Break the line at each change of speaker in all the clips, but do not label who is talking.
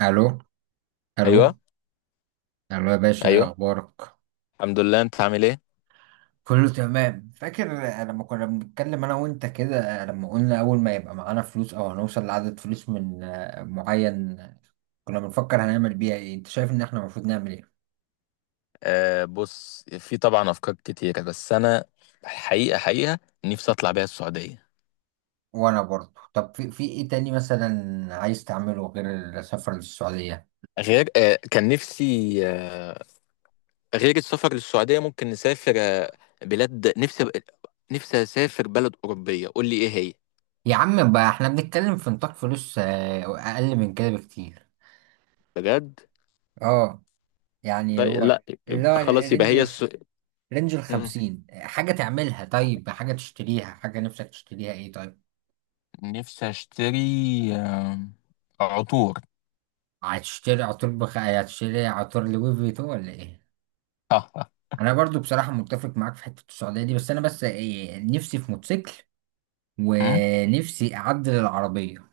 الو. الو.
ايوه،
الو يا باشا، ايه
ايوه.
اخبارك؟
الحمد لله، انت عامل ايه؟
كله تمام. فاكر لما كنا بنتكلم انا وانت كده، لما قلنا اول ما يبقى معانا فلوس او هنوصل لعدد فلوس من معين، كنا بنفكر هنعمل بيها ايه. انت شايف ان احنا المفروض نعمل ايه؟
بص، في طبعا افكار كتيره، بس انا حقيقه حقيقه نفسي اطلع بيها السعوديه.
وانا برضه. طب في ايه تاني مثلا عايز تعمله غير السفر للسعودية؟
غير كان نفسي. آه غير السفر للسعوديه، ممكن نسافر بلاد. نفسي نفسي اسافر بلد اوروبيه، قول لي ايه هي.
يا عم بقى، احنا بنتكلم في نطاق فلوس اقل من كده بكتير.
بجد؟
اه، يعني
طيب،
هو،
لا.
اللي هو
يبقى خلاص، يبقى هي
الرينج،
الس...
رينج
مم.
الخمسين، حاجة تعملها، طيب، حاجة تشتريها، حاجة نفسك تشتريها ايه، طيب.
نفسي اشتري عطور.
هتشتري عطور لوي فيتو ولا ايه؟ انا برضو بصراحة متفق معاك في حتة السعودية دي، بس انا، بس إيه، نفسي في موتوسيكل، ونفسي اعدل العربية.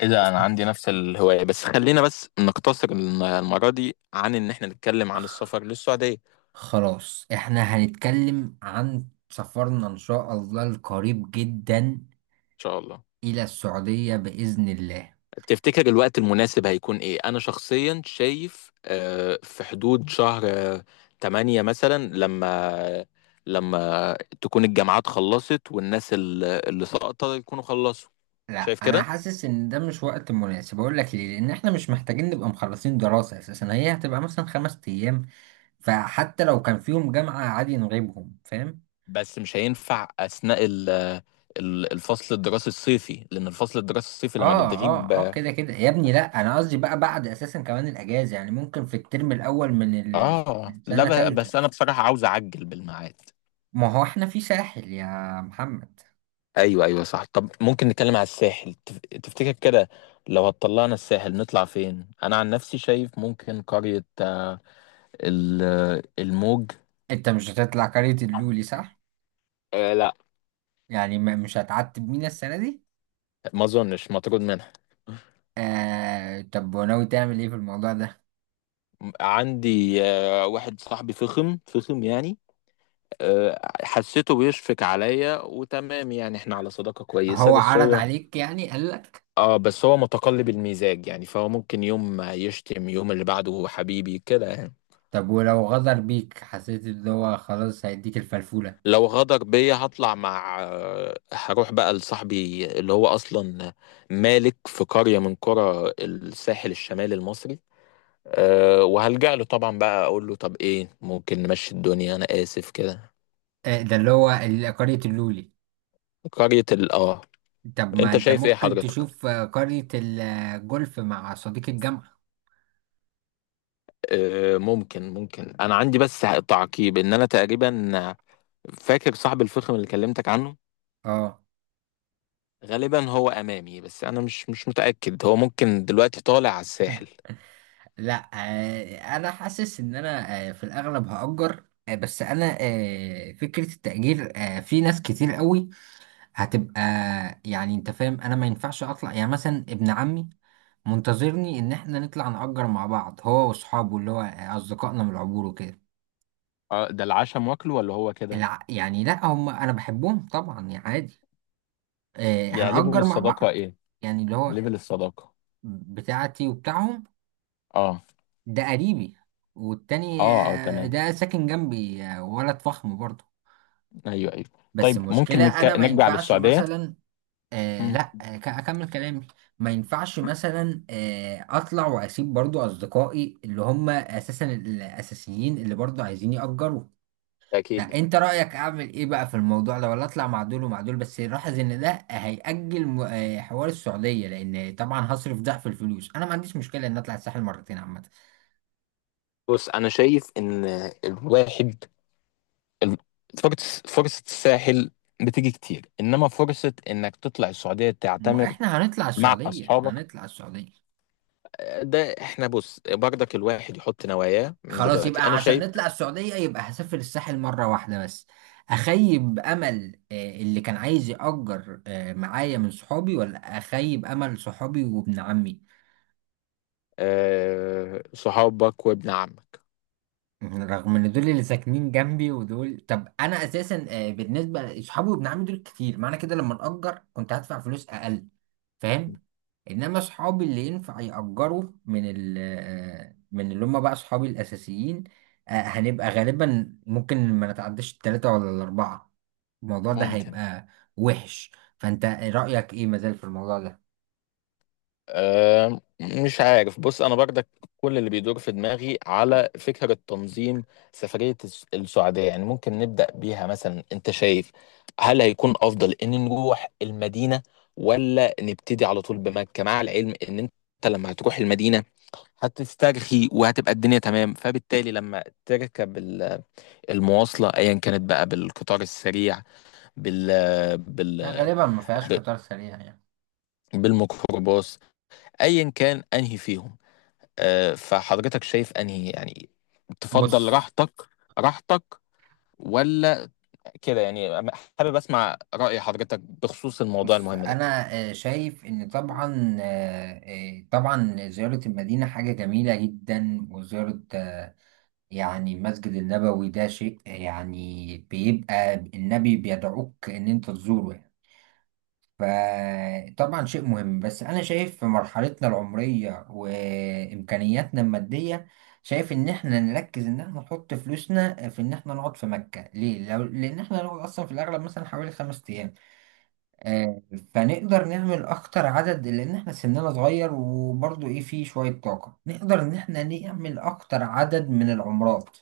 ايه ده؟
بس
انا عندي نفس الهواية، بس خلينا بس نقتصر المرة دي عن ان احنا نتكلم عن السفر للسعودية. ان
خلاص، احنا هنتكلم عن سفرنا ان شاء الله القريب جدا
شاء الله.
الى السعودية بإذن الله.
تفتكر الوقت المناسب هيكون ايه؟ انا شخصيا شايف في حدود شهر 8 مثلا، لما لما تكون الجامعات خلصت والناس اللي سقطت يكونوا خلصوا.
لا،
شايف
انا
كده.
حاسس ان ده مش وقت مناسب. اقول لك ليه؟ لان احنا مش محتاجين نبقى مخلصين دراسة اساسا، هي هتبقى مثلا 5 ايام، فحتى لو كان فيهم جامعة عادي نغيبهم. فاهم؟
بس مش هينفع اثناء الفصل الدراسي الصيفي، لان الفصل الدراسي الصيفي لما
اه،
بتغيب.
اه، اه، كده كده يا ابني. لا، انا قصدي بقى بعد، اساسا كمان الاجازة، يعني ممكن في الترم الاول
اه،
من
لا.
سنة
بس
تالتة.
انا بصراحة عاوز اعجل بالميعاد.
ما هو احنا في ساحل يا محمد.
ايوه، ايوه، صح. طب ممكن نتكلم على الساحل؟ تفتكر كده؟ لو هتطلعنا الساحل، نطلع فين؟ انا عن نفسي شايف ممكن قرية الموج.
انت مش هتطلع قرية اللولي، صح؟
آه، لا.
يعني مش هتعتب مينا السنة دي؟
ما اظنش مطرود منها.
آه، طب وناوي تعمل ايه في الموضوع ده؟
عندي واحد صاحبي فخم فخم، يعني حسيته بيشفق عليا وتمام، يعني احنا على صداقة كويسة،
هو
بس
عرض
هو
عليك، يعني قال لك؟
اه بس هو متقلب المزاج، يعني فهو ممكن يوم يشتم يوم اللي بعده حبيبي كده، يعني
طب ولو غدر بيك، حسيت اللي هو خلاص هيديك الفلفولة؟
لو غدر بيا هطلع مع هروح بقى لصاحبي، اللي هو اصلا مالك في قرية من قرى الساحل الشمالي المصري. أه، وهلجأ له طبعا، بقى اقول له طب ايه، ممكن نمشي الدنيا، انا اسف كده.
آه، ده اللي هو قرية اللولي.
قرية ال اه
طب ما
انت
انت
شايف ايه
ممكن
حضرتك؟
تشوف قرية الجولف مع صديق الجامعة.
أه، ممكن، ممكن. انا عندي بس تعقيب، ان انا تقريبا فاكر صاحب الفخم اللي كلمتك عنه،
اه،
غالبا هو امامي، بس انا مش متاكد، هو ممكن دلوقتي طالع على الساحل.
لا. آه، انا حاسس ان انا في الاغلب هأجر. بس انا، فكرة التأجير في ناس كتير قوي هتبقى. يعني انت فاهم، انا ما ينفعش اطلع، يعني مثلا ابن عمي منتظرني ان احنا نطلع نأجر مع بعض، هو واصحابه اللي هو اصدقائنا من العبور وكده.
اه، ده العشاء مواكله ولا هو كده؟
يعني لا، هم انا بحبهم طبعا يعني عادي. آه،
يعني ليفل
هنأجر مع
الصداقة
بعض.
ايه؟
يعني اللي هو
ليفل الصداقة.
بتاعتي وبتاعهم.
اه،
ده قريبي، والتاني
اه، اه، تمام.
ده ساكن جنبي، ولد فخم برضه.
ايوه، ايوه.
بس
طيب ممكن
المشكلة انا ما
نرجع
ينفعش
للسعودية؟
مثلا. آه
مم.
لا آه، ك- اكمل كلامي ما ينفعش مثلا اطلع واسيب برضه اصدقائي اللي هم اساسا الاساسيين اللي برضه عايزين يأجروا.
اكيد.
لا، انت رأيك اعمل ايه بقى في الموضوع ده؟ ولا اطلع مع دول ومع دول؟ بس لاحظ ان ده هيأجل حوار السعودية، لان طبعا هصرف ضعف الفلوس. انا ما عنديش مشكلة ان اطلع الساحل مرتين عامة.
بص، انا شايف ان الواحد ال- فرصه الساحل بتيجي كتير، انما فرصه انك تطلع السعوديه
ما هو
تعتمر
احنا هنطلع
مع
السعودية،
اصحابك
هنطلع السعودية.
ده احنا، بص برضك الواحد يحط نواياه من
خلاص،
دلوقتي.
يبقى
انا
عشان
شايف
نطلع السعودية يبقى هسافر الساحل مرة واحدة بس. اخيب امل اللي كان عايز يأجر معايا من صحابي، ولا اخيب امل صحابي وابن عمي؟
صحابك وابن عمك.
رغم ان دول اللي ساكنين جنبي ودول. طب انا اساسا، بالنسبه لاصحابي وابن عمي دول كتير، معنى كده لما نأجر كنت هدفع فلوس اقل. فاهم؟ انما اصحابي اللي ينفع يأجروا من ال من اللي هم بقى اصحابي الاساسيين، هنبقى غالبا ممكن ما نتعداش التلاتة ولا الاربعة. الموضوع ده
ممكن.
هيبقى وحش. فانت رأيك ايه مازال في الموضوع ده؟
آه، مش عارف. بص، انا برضك كل اللي بيدور في دماغي على فكرة تنظيم سفرية السعودية، يعني ممكن نبدأ بيها مثلا. انت شايف هل هيكون افضل ان نروح المدينة، ولا نبتدي على طول بمكة؟ مع العلم ان انت لما هتروح المدينة هتسترخي، وهتبقى الدنيا تمام، فبالتالي لما تركب المواصلة ايا كانت بقى، بالقطار السريع، بال بال
غالبا ما فيهاش قطار سريع يعني.
بالميكروباص، ايا كان انهي فيهم. فحضرتك شايف انهي يعني تفضل
بص.
راحتك؟ راحتك ولا كده، يعني؟ حابب اسمع رأي حضرتك بخصوص الموضوع
بص،
المهم ده.
انا شايف ان طبعا، طبعا زيارة المدينة حاجة جميلة جدا، وزيارة يعني المسجد النبوي، ده شيء يعني بيبقى النبي بيدعوك ان انت تزوره يعني. فطبعا شيء مهم، بس انا شايف في مرحلتنا العمرية وامكانياتنا المادية، شايف ان احنا نركز ان احنا نحط فلوسنا في ان احنا نقعد في مكة. ليه؟ لو لان احنا نقعد اصلا في الاغلب مثلا حوالي 5 ايام، آه، فنقدر نعمل اكتر عدد، لان احنا سننا صغير وبرضو ايه، فيه شوية طاقة نقدر ان احنا نعمل اكتر عدد من العمرات.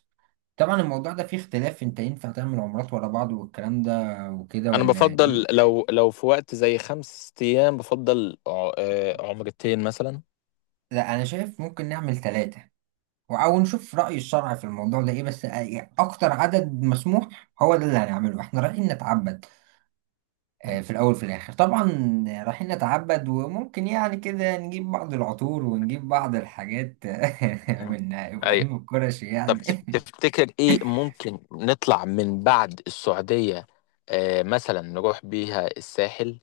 طبعا الموضوع ده فيه اختلاف، انت ينفع تعمل عمرات ورا بعض والكلام ده وكده
انا
ولا
بفضل
ايه؟
لو في وقت زي 5 ايام، بفضل عمرتين مثلا.
لا، انا شايف ممكن نعمل ثلاثة، او نشوف رأي الشرع في الموضوع ده ايه، بس اكتر عدد مسموح هو ده اللي هنعمله. احنا رايحين نتعبد في الأول وفي الآخر طبعا، رايحين نتعبد. وممكن يعني كده نجيب بعض العطور ونجيب بعض الحاجات من
ايوه.
إبراهيم القرشي
طب،
يعني
تفتكر ايه ممكن نطلع من بعد السعودية؟ مثلا نروح بيها الساحل.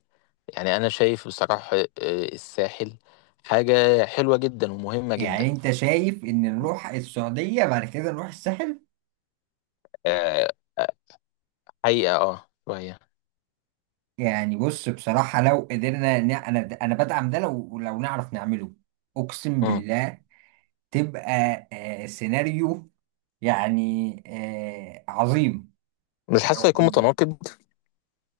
يعني أنا شايف بصراحة الساحل حاجة حلوة جدا ومهمة
يعني
جدا.
أنت شايف إن نروح السعودية بعد كده نروح الساحل؟
آه، آه، حقيقة اه، شوية.
يعني بص، بصراحة لو قدرنا أنا، أنا بدعم ده، لو لو نعرف نعمله، أقسم
مم.
بالله. تبقى سيناريو يعني عظيم.
مش حاسه هيكون متناقض؟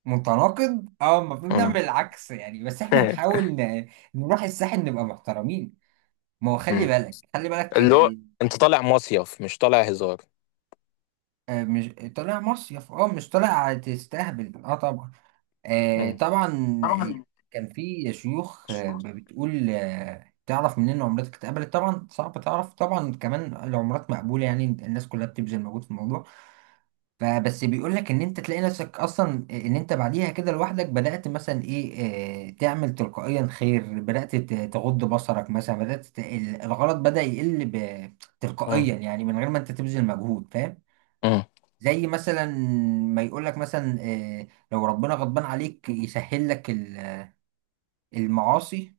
متناقض، اه، المفروض نعمل
مم.
العكس يعني، بس احنا نحاول نروح الساحل نبقى محترمين. ما هو خلي
مم.
بالك، خلي بالك،
اللي هو انت طالع مصيف، مش طالع هزار.
مش طالع مصيف، اه مش طالع تستهبل، اه طبعا.
مم.
طبعا. آه، كان في شيوخ بتقول تعرف منين عمرتك اتقبلت. طبعا صعب تعرف، طبعا كمان العمرات مقبولة يعني الناس كلها بتبذل مجهود في الموضوع، فبس بيقول لك ان انت تلاقي نفسك اصلا ان انت بعديها كده لوحدك، بدأت مثلا ايه، تعمل تلقائيا خير، بدأت تغض بصرك مثلا، بدأت الغلط بدأ يقل
مم.
تلقائيا، يعني من غير ما انت تبذل مجهود. فاهم؟
مم.
زي مثلا ما يقول لك مثلا، لو ربنا غضبان عليك يسهل لك المعاصي.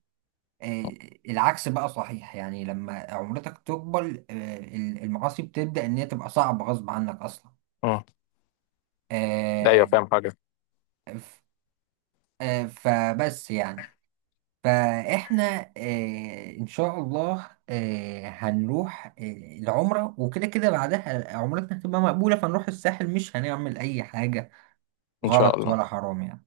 آه، العكس بقى صحيح، يعني لما عمرتك تكبر المعاصي بتبدأ ان هي تبقى صعبة غصب عنك اصلا.
مم. ايوه،
آه،
فاهم حاجة.
فبس يعني، فاحنا ان شاء الله هنروح العمرة وكده، كده بعدها عمرتنا هتبقى مقبولة، فنروح الساحل مش هنعمل اي حاجة
ان شاء
غلط
الله.
ولا حرام يعني.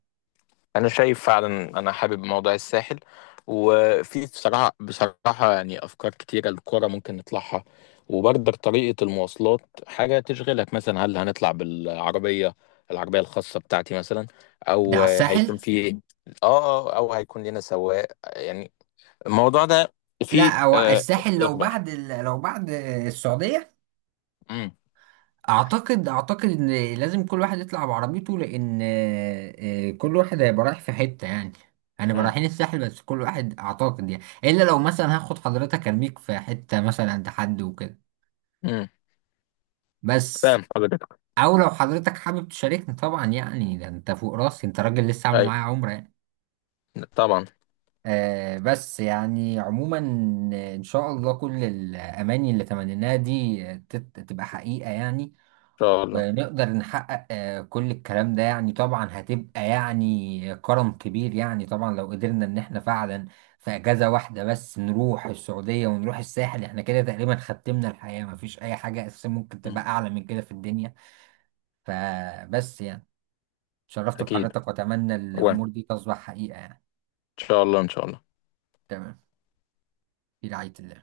انا شايف فعلا، انا حابب موضوع الساحل، وفي بصراحه بصراحه يعني افكار كتيره للكوره ممكن نطلعها. وبرضك طريقه المواصلات حاجه تشغلك، مثلا هل هنطلع بالعربيه؟ العربيه الخاصه بتاعتي مثلا،
ده
او
على الساحل.
هيكون في... اه، او هيكون لنا سواق، يعني. الموضوع ده في
لا، هو الساحل لو
لخبطه.
بعد لو بعد السعودية.
امم
اعتقد ان لازم كل واحد يطلع بعربيته، لان كل واحد هيبقى رايح في حته يعني، هنبقى
امم
رايحين الساحل بس كل واحد اعتقد يعني. الا لو مثلا هاخد حضرتك ارميك في حته مثلا عند حد وكده
امم
بس.
فاهم حضرتك.
او لو حضرتك حابب تشاركني طبعا، يعني ده انت فوق راسي، انت راجل لسه عامل
اي،
معايا عمره يعني.
طبعا. ان
آه بس يعني عموما، ان شاء الله كل الاماني اللي تمنيناها دي تبقى حقيقه يعني،
شاء الله.
نقدر نحقق كل الكلام ده يعني. طبعا هتبقى يعني كرم كبير يعني، طبعا لو قدرنا ان احنا فعلا في اجازة واحدة بس نروح السعودية ونروح الساحل، احنا كده تقريبا ختمنا الحياة، مفيش اي حاجة اساسا ممكن
مم.
تبقى اعلى من كده في الدنيا. فبس يعني شرفت
اكيد.
بحضرتك، واتمنى
وان ان
الامور دي تصبح حقيقة يعني.
شاء الله، ان شاء الله.
تمام. في رعاية الله.